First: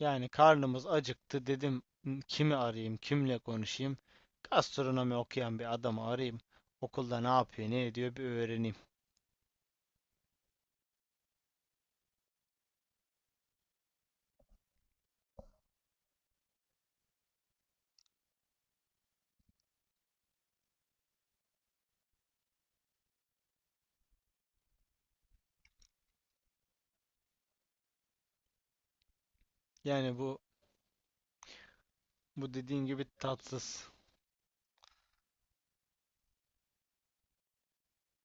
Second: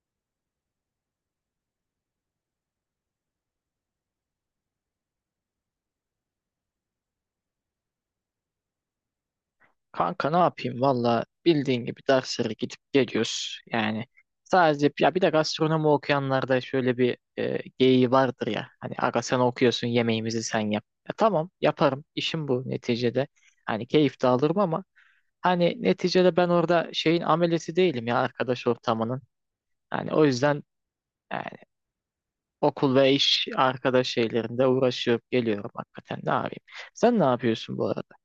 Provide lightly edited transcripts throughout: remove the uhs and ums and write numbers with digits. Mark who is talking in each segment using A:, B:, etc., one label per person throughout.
A: Yani karnımız acıktı dedim "Hmm, kimi arayayım, kimle konuşayım? Gastronomi okuyan bir adamı arayayım. Okulda ne yapıyor, ne ediyor bir öğreneyim.
B: Kanka ne yapayım valla bildiğin gibi derslere gidip geliyoruz. Yani sadece ya bir de gastronomi okuyanlarda şöyle bir geyiği vardır ya. Hani aga sen okuyorsun yemeğimizi sen yap. Ya tamam yaparım işim bu neticede. Hani keyif de alırım ama hani neticede ben orada şeyin amelesi değilim ya arkadaş ortamının. Hani
A: Yani
B: o
A: bu
B: yüzden yani
A: bu dediğin
B: okul
A: gibi
B: ve iş
A: tatsız.
B: arkadaş şeylerinde uğraşıp geliyorum hakikaten ne yapayım. Sen ne yapıyorsun bu arada?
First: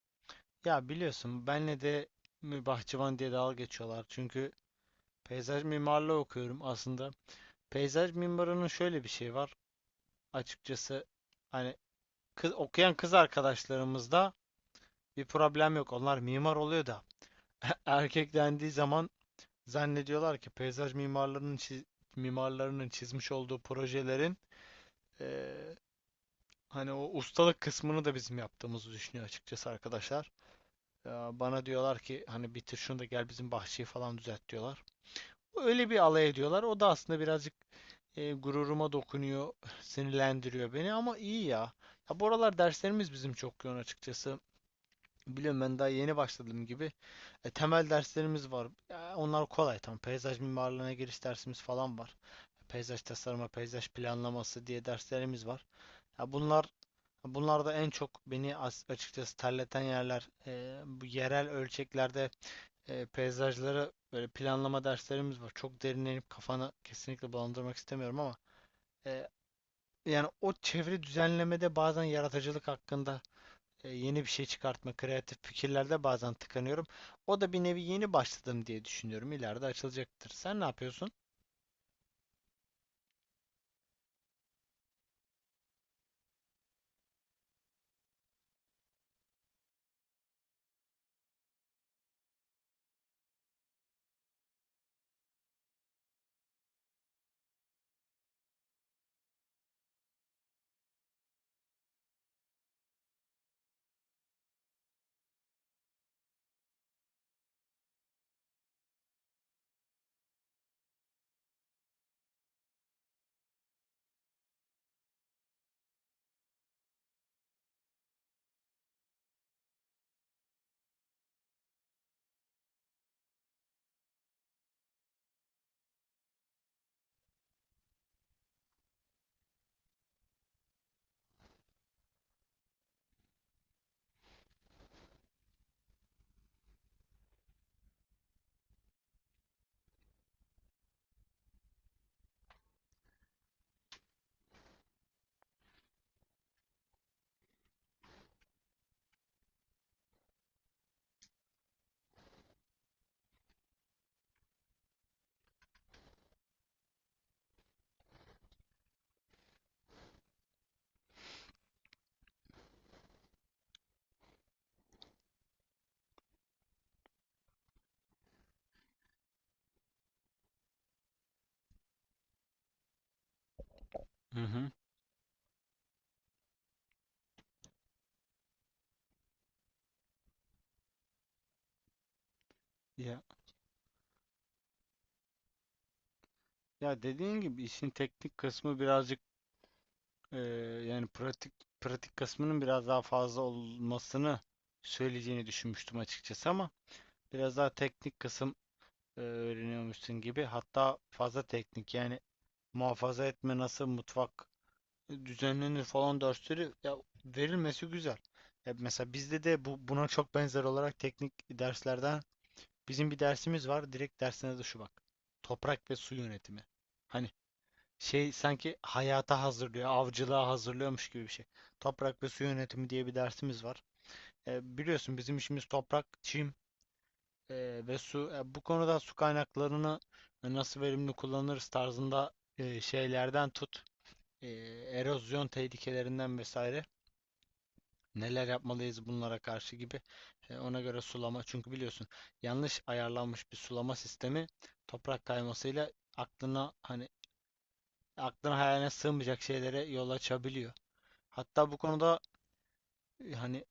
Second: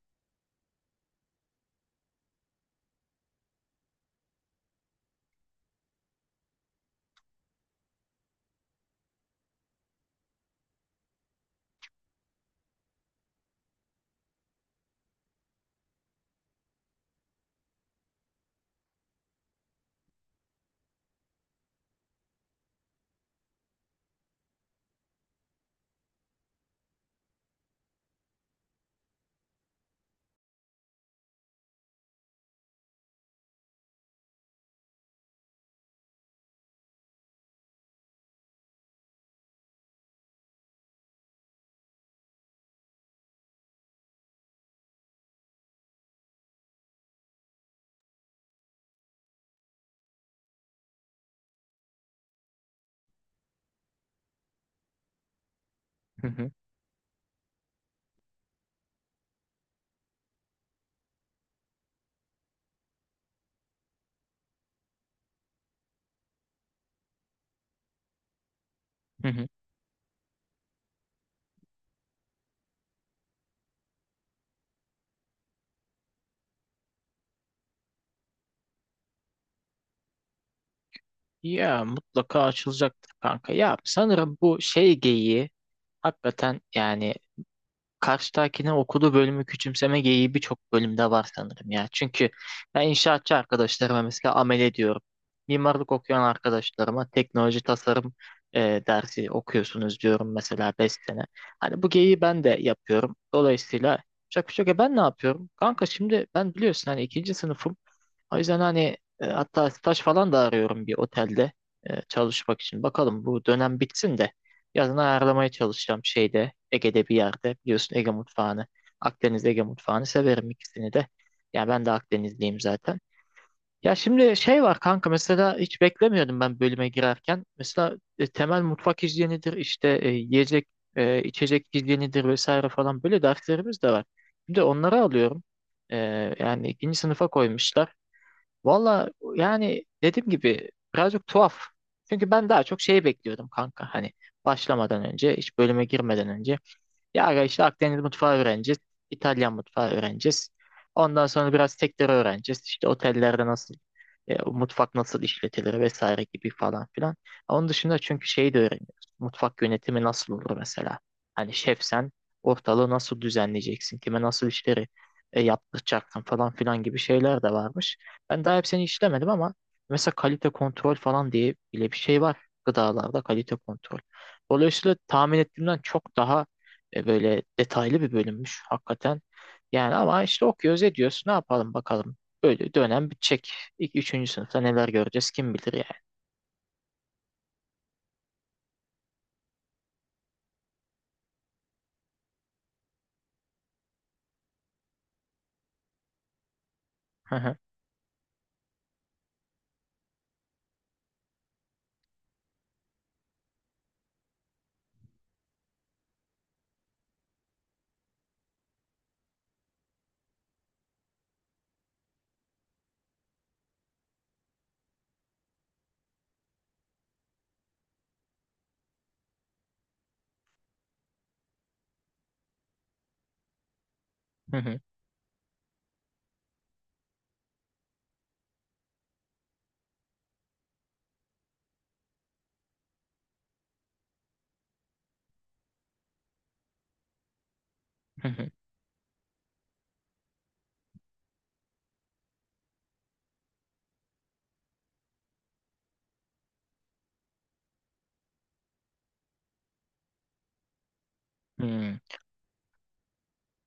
A: Ya biliyorsun benle de bahçıvan diye dalga geçiyorlar. Çünkü peyzaj mimarlığı okuyorum aslında. Peyzaj mimarının şöyle bir şey var. Açıkçası hani kız, okuyan kız arkadaşlarımızda bir problem yok. Onlar mimar oluyor da erkek dendiği zaman zannediyorlar ki peyzaj mimarlarının mimarlarının çizmiş olduğu projelerin eee, hani o ustalık kısmını da bizim yaptığımızı düşünüyor açıkçası arkadaşlar. Ya bana diyorlar ki hani bitir şunu da gel bizim bahçeyi falan düzelt diyorlar. Öyle bir alay ediyorlar. O da aslında birazcık gururuma dokunuyor, sinirlendiriyor beni ama iyi ya. Ya bu aralar derslerimiz bizim çok yoğun açıkçası. Biliyorum ben daha yeni başladığım gibi. E, temel derslerimiz var. Ya, onlar kolay tam. Peyzaj mimarlığına giriş dersimiz falan var. Peyzaj tasarımı, peyzaj planlaması diye derslerimiz var. Ya
B: Hı
A: bunlar da en çok beni açıkçası terleten yerler. E, bu yerel ölçeklerde e, peyzajları böyle planlama derslerimiz var. Çok derinlenip kafanı kesinlikle bulandırmak istemiyorum ama e,
B: hı.
A: yani o çevre düzenlemede bazen yaratıcılık hakkında yeni bir şey çıkartma, kreatif fikirlerde bazen tıkanıyorum. O da bir nevi yeni başladım diye düşünüyorum. İleride açılacaktır. Sen ne yapıyorsun?
B: Ya mutlaka açılacaktır kanka. Ya sanırım bu şey geyiği hakikaten yani karşıdakine okuduğu bölümü küçümseme geyiği birçok bölümde var sanırım ya. Çünkü ben inşaatçı arkadaşlarıma mesela amele diyorum. Mimarlık okuyan arkadaşlarıma teknoloji tasarım dersi okuyorsunuz diyorum mesela 5 sene. Hani bu geyiği ben de yapıyorum. Dolayısıyla şaka şaka ben ne yapıyorum? Kanka şimdi ben biliyorsun hani ikinci sınıfım. O yüzden hani hatta staj falan da arıyorum bir otelde çalışmak için. Bakalım bu dönem bitsin de. Yazın ayarlamaya çalışacağım şeyde Ege'de bir yerde. Biliyorsun Ege mutfağını, Akdeniz Ege mutfağını severim ikisini de. Yani ben de Akdenizliyim zaten. Ya şimdi şey var kanka mesela hiç beklemiyordum ben bölüme girerken. Mesela temel mutfak hijyenidir işte yiyecek içecek hijyenidir vesaire falan böyle derslerimiz de var. Şimdi onları alıyorum. E, Yani ikinci sınıfa koymuşlar. Valla yani dediğim gibi birazcık tuhaf. Çünkü ben daha çok şeyi bekliyordum kanka. Hani başlamadan önce, hiç bölüme girmeden önce. Ya aga işte Akdeniz mutfağı öğreneceğiz. İtalyan mutfağı öğreneceğiz. Ondan sonra biraz tekrar öğreneceğiz. İşte otellerde nasıl mutfak nasıl işletilir vesaire gibi falan filan. Onun dışında çünkü şeyi de öğreniyoruz. Mutfak yönetimi nasıl olur mesela? Hani şefsen ortalığı nasıl düzenleyeceksin? Kime nasıl işleri yaptıracaksın falan filan gibi şeyler de varmış. Ben daha hepsini işlemedim ama mesela kalite kontrol falan diye bile bir şey var gıdalarda kalite kontrol.
A: Hı hı.
B: Dolayısıyla tahmin ettiğimden çok daha böyle detaylı bir bölümmüş hakikaten. Yani ama işte okuyoruz ediyoruz. Ne yapalım bakalım. Böyle dönem
A: Ya,
B: bitecek. İlk üçüncü sınıfta neler göreceğiz kim bilir yani.
A: ya dediğin gibi işin teknik kısmı birazcık eee, yani pratik kısmının biraz daha fazla olmasını söyleyeceğini düşünmüştüm açıkçası ama
B: Hı
A: biraz
B: hı,
A: daha teknik kısım öğreniyormuşsun gibi hatta fazla teknik yani muhafaza etme nasıl mutfak düzenlenir falan dersleri ya verilmesi güzel. Ya mesela bizde de bu buna çok benzer olarak teknik derslerden bizim bir dersimiz var. Direkt dersine de şu bak. Toprak ve su yönetimi. Hani şey sanki hayata hazırlıyor, avcılığa hazırlıyormuş gibi bir şey. Toprak ve su yönetimi diye bir dersimiz var.
B: hı
A: E,
B: hı,
A: biliyorsun bizim işimiz toprak, çim e, ve su. E, bu konuda su kaynaklarını e, nasıl verimli kullanırız tarzında e, şeylerden tut e, erozyon tehlikelerinden vesaire
B: hı
A: neler
B: hı,
A: yapmalıyız bunlara karşı gibi. E, ona göre sulama çünkü biliyorsun yanlış ayarlanmış bir sulama sistemi toprak kaymasıyla aklına aklına hayaline sığmayacak şeylere yol açabiliyor. Hatta bu konuda hani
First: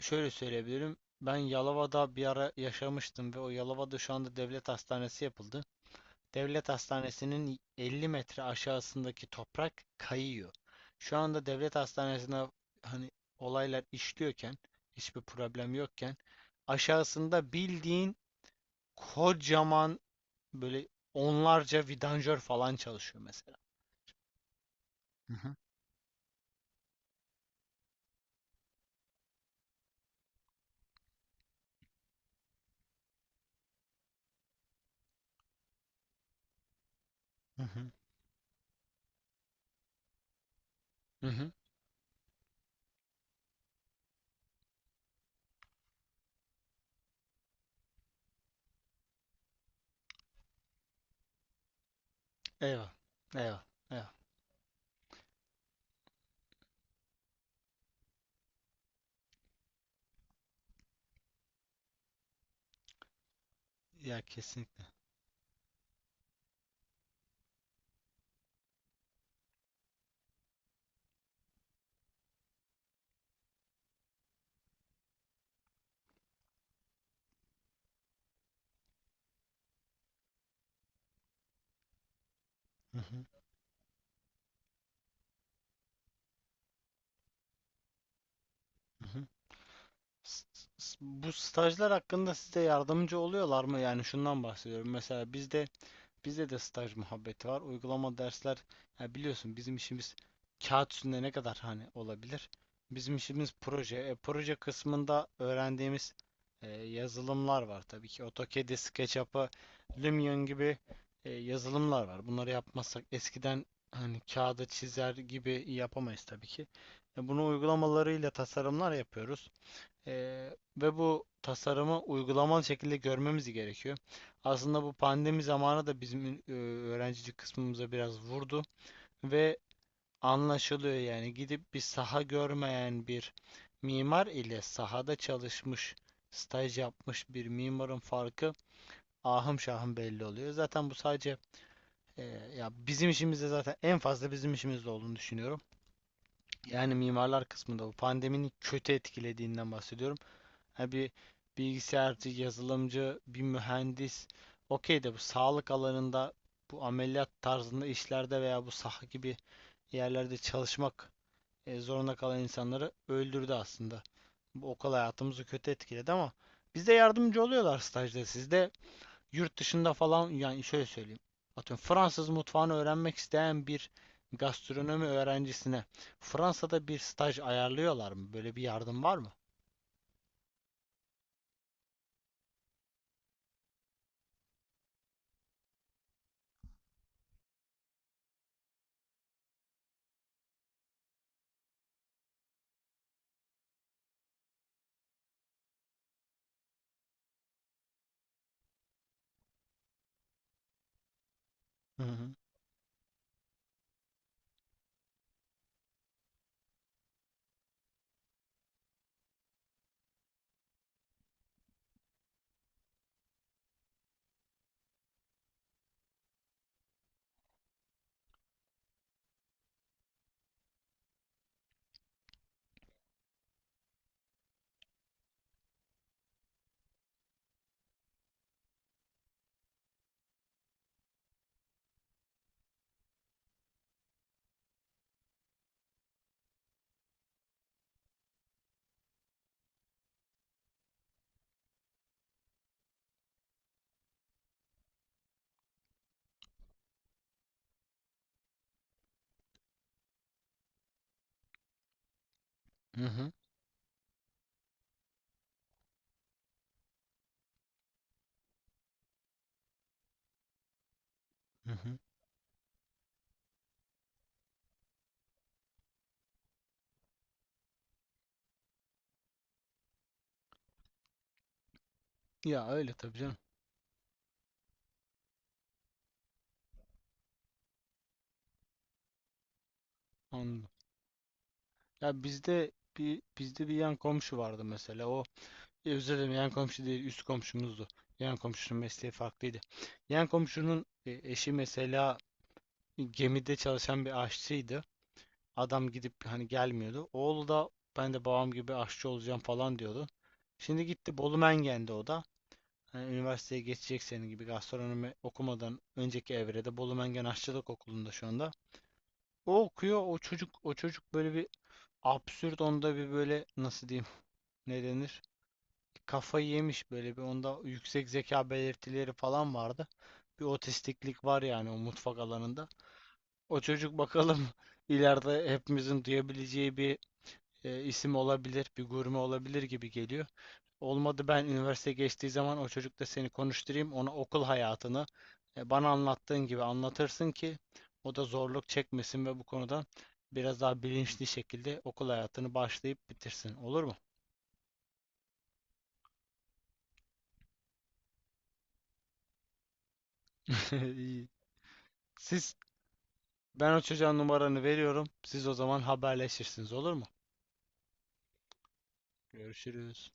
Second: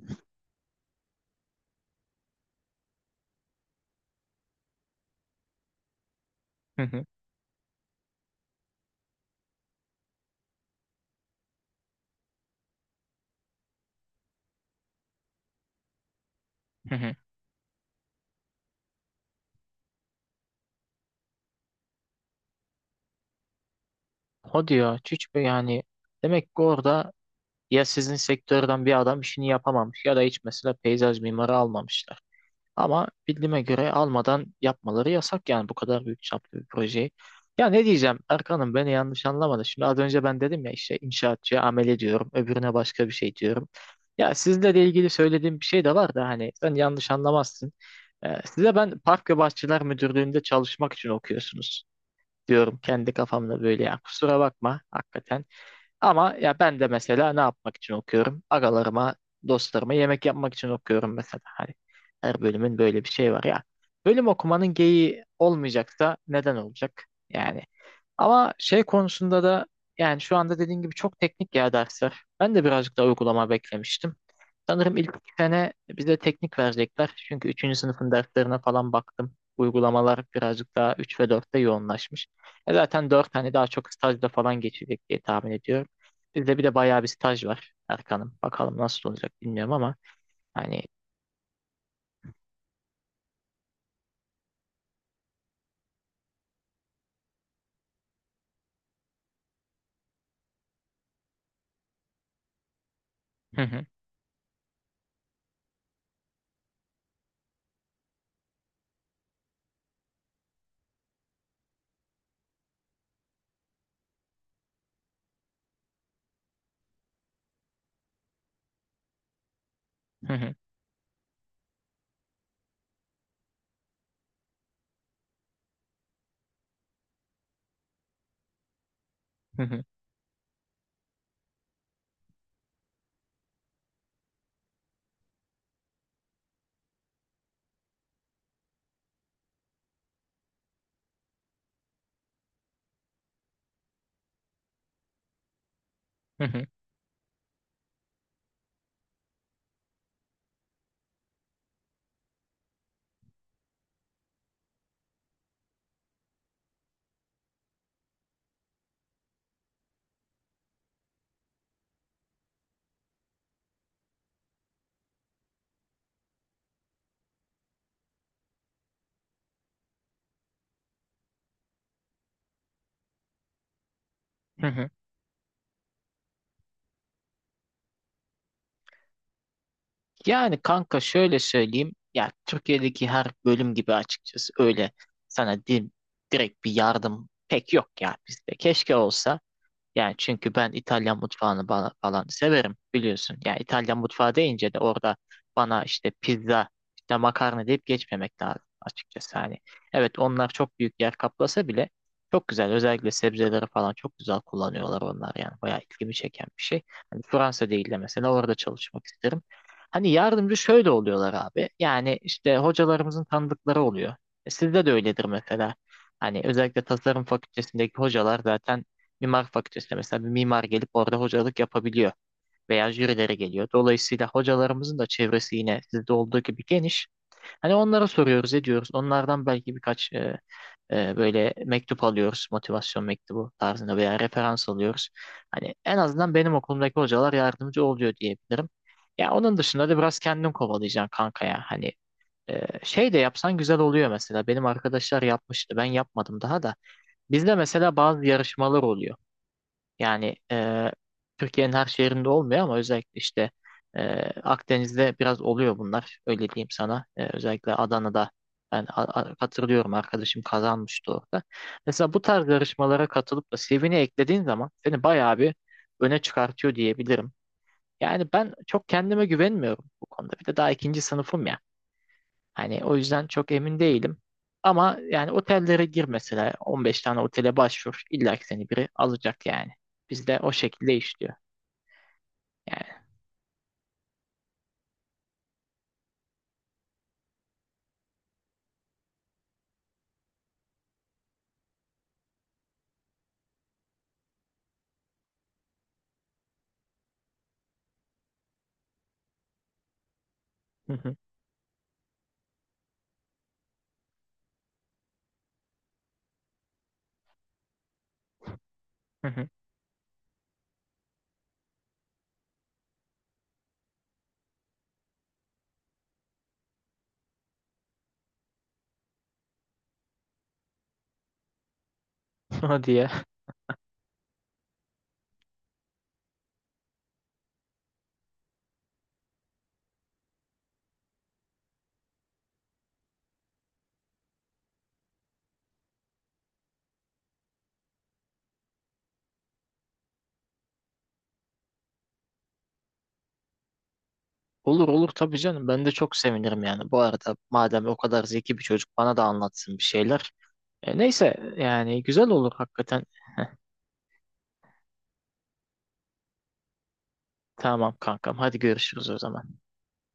A: şöyle söyleyebilirim. Ben Yalova'da bir ara yaşamıştım ve o Yalova'da şu anda devlet hastanesi yapıldı. Devlet
B: hı hı,
A: Hastanesi'nin 50 metre aşağısındaki toprak kayıyor. Şu anda devlet hastanesine hani olaylar işliyorken, hiçbir problem yokken
B: hı hı.
A: aşağısında bildiğin kocaman böyle onlarca vidanjör falan çalışıyor mesela.
B: O diyor
A: Hı
B: hiç böyle
A: hı.
B: yani demek ki orada ya sizin sektörden bir adam işini yapamamış ya da hiç mesela peyzaj mimarı almamışlar. Ama bildiğime göre almadan yapmaları yasak yani bu kadar büyük çaplı bir projeyi.
A: Hı
B: Ya ne
A: hı.
B: diyeceğim Erkan'ım beni yanlış anlamadı. Şimdi az önce ben dedim ya işte
A: Hı hı.
B: inşaatçıya amele diyorum, öbürüne başka bir şey diyorum. Ya sizle de ilgili söylediğim bir şey de var da hani sen yanlış anlamazsın. Size ben Park ve Bahçeler Müdürlüğü'nde çalışmak için okuyorsunuz diyorum
A: Eyvah.
B: kendi kafamda
A: Eyvah.
B: böyle ya
A: Eyvah.
B: kusura bakma hakikaten. Ama ya ben de mesela ne yapmak için okuyorum? Agalarıma, dostlarıma yemek yapmak için okuyorum mesela. Hani her bölümün böyle bir şey var ya.
A: Ya
B: Bölüm okumanın
A: kesinlikle.
B: geyiği olmayacaksa neden olacak? Yani ama şey konusunda da yani şu anda dediğin gibi çok teknik ya dersler. Ben de birazcık daha uygulama beklemiştim. Sanırım ilk iki sene bize teknik verecekler. Çünkü üçüncü sınıfın derslerine falan baktım. Uygulamalar birazcık daha 3 ve dörtte yoğunlaşmış. E
A: Hı
B: zaten
A: hı.
B: 4 hani daha çok stajda falan geçecek diye tahmin ediyorum. Bizde bir de bayağı bir staj var Erkan'ım. Bakalım
A: Hı
B: nasıl
A: hı.
B: olacak bilmiyorum ama
A: S-
B: hani
A: Bu stajlar hakkında size yardımcı oluyorlar mı? Yani şundan bahsediyorum. Mesela bizde bizde de staj muhabbeti var. Uygulama dersler ya biliyorsun bizim işimiz kağıt üstünde ne kadar hani olabilir? Bizim işimiz
B: hı hı,
A: proje. E, proje kısmında öğrendiğimiz e, yazılımlar var tabii ki. AutoCAD'i, SketchUp'ı, Lumion gibi e, yazılımlar var. Bunları yapmazsak eskiden hani kağıda çizer gibi yapamayız tabii ki. E, bunu uygulamalarıyla tasarımlar yapıyoruz.
B: hı hı,
A: Ve bu tasarımı uygulamalı şekilde görmemiz gerekiyor. Aslında bu pandemi zamanı da bizim e, öğrencilik kısmımıza biraz vurdu ve
B: hı hı,
A: anlaşılıyor yani gidip bir saha görmeyen bir mimar ile sahada çalışmış, staj yapmış bir mimarın farkı ahım şahım belli oluyor. Zaten bu sadece e, ya bizim işimizde zaten en fazla bizim işimizde olduğunu düşünüyorum.
B: hı hı,
A: Yani mimarlar kısmında bu pandeminin kötü etkilediğinden bahsediyorum. Ha bir bilgisayarcı, yazılımcı, bir mühendis. Okey de bu sağlık alanında, bu ameliyat tarzında işlerde veya bu saha gibi yerlerde çalışmak zorunda kalan insanları öldürdü aslında. Bu okul hayatımızı kötü etkiledi ama bize yardımcı oluyorlar stajda. Sizde yurt dışında falan yani şöyle söyleyeyim. Atıyorum Fransız mutfağını öğrenmek isteyen bir
B: hı hı.
A: gastronomi öğrencisine Fransa'da bir staj ayarlıyorlar mı? Böyle bir yardım var mı?
B: Yani kanka şöyle söyleyeyim ya Türkiye'deki her bölüm gibi açıkçası öyle sana direkt bir yardım pek yok ya bizde. Keşke olsa. Yani çünkü ben İtalyan mutfağını bana, falan severim biliyorsun. Yani İtalyan mutfağı deyince de orada bana işte pizza, işte makarna deyip geçmemek lazım açıkçası. Hani evet onlar çok büyük yer kaplasa bile
A: Hı hı.
B: çok güzel. Özellikle sebzeleri falan çok güzel kullanıyorlar onlar yani. Bayağı ilgimi çeken bir şey. Hani Fransa değil de mesela orada çalışmak isterim. Hani yardımcı şöyle oluyorlar abi. Yani işte hocalarımızın tanıdıkları oluyor. Sizde de öyledir mesela. Hani özellikle tasarım fakültesindeki hocalar zaten mimar fakültesinde mesela bir mimar gelip orada hocalık yapabiliyor veya jürilere geliyor. Dolayısıyla hocalarımızın da çevresi yine sizde olduğu gibi geniş. Hani onlara soruyoruz, ediyoruz. Onlardan belki birkaç böyle mektup alıyoruz, motivasyon mektubu tarzında veya referans alıyoruz. Hani en azından benim okulumdaki hocalar yardımcı oluyor diyebilirim. Ya onun dışında da biraz kendin kovalayacaksın kanka ya. Hani şey de yapsan güzel oluyor mesela. Benim arkadaşlar yapmıştı. Ben yapmadım daha da. Bizde mesela bazı yarışmalar oluyor. Yani Türkiye'nin her şehrinde olmuyor ama
A: Hı
B: özellikle
A: hı.
B: işte e, Akdeniz'de biraz oluyor bunlar. Öyle diyeyim sana. Özellikle Adana'da ben hatırlıyorum arkadaşım kazanmıştı orada.
A: Hı hı.
B: Mesela bu tarz yarışmalara katılıp da CV'ni eklediğin zaman seni bayağı bir öne çıkartıyor diyebilirim. Yani ben çok kendime güvenmiyorum bu konuda. Bir de daha ikinci sınıfım ya.
A: Ya
B: Hani
A: öyle
B: o
A: tabii
B: yüzden
A: canım.
B: çok emin değilim. Ama yani otellere gir mesela 15 tane otele başvur. İlla ki seni biri alacak yani. Bizde o
A: Anladım.
B: şekilde işliyor.
A: Ya bizde
B: Yani
A: bir yan komşu vardı mesela. O özür dilerim yan komşu değil üst komşumuzdu. Yan komşunun mesleği farklıydı. Yan komşunun e, eşi mesela gemide çalışan bir aşçıydı. Adam gidip hani gelmiyordu. Oğlu da ben de babam gibi aşçı olacağım falan diyordu. Şimdi
B: hı hı,
A: gitti Bolu Mengen'de o da. Hani üniversiteye geçecek senin gibi gastronomi okumadan önceki evrede Bolu Mengen Aşçılık Okulu'nda şu anda.
B: hı hı.
A: O okuyor, o çocuk böyle bir absürt onda bir böyle nasıl diyeyim ne denir? Kafayı yemiş böyle bir onda yüksek zeka belirtileri falan vardı. Bir otistiklik var yani o mutfak alanında.
B: Hadi ya.
A: O çocuk bakalım ileride hepimizin duyabileceği bir isim olabilir, bir gurme olabilir gibi geliyor. Olmadı ben üniversite geçtiği zaman o çocukla seni konuşturayım. Ona okul hayatını bana anlattığın gibi anlatırsın ki o da zorluk çekmesin ve bu konuda biraz daha bilinçli şekilde okul hayatını başlayıp bitirsin. Olur mu?
B: Olur olur tabii canım. Ben de çok sevinirim yani. Bu arada madem o kadar zeki bir çocuk bana da anlatsın bir şeyler. E,
A: İyi.
B: neyse yani güzel olur
A: Siz
B: hakikaten.
A: Ben o çocuğa numaranı veriyorum. Siz o zaman haberleşirsiniz olur mu?
B: Tamam kankam. Hadi görüşürüz o zaman.
A: Görüşürüz.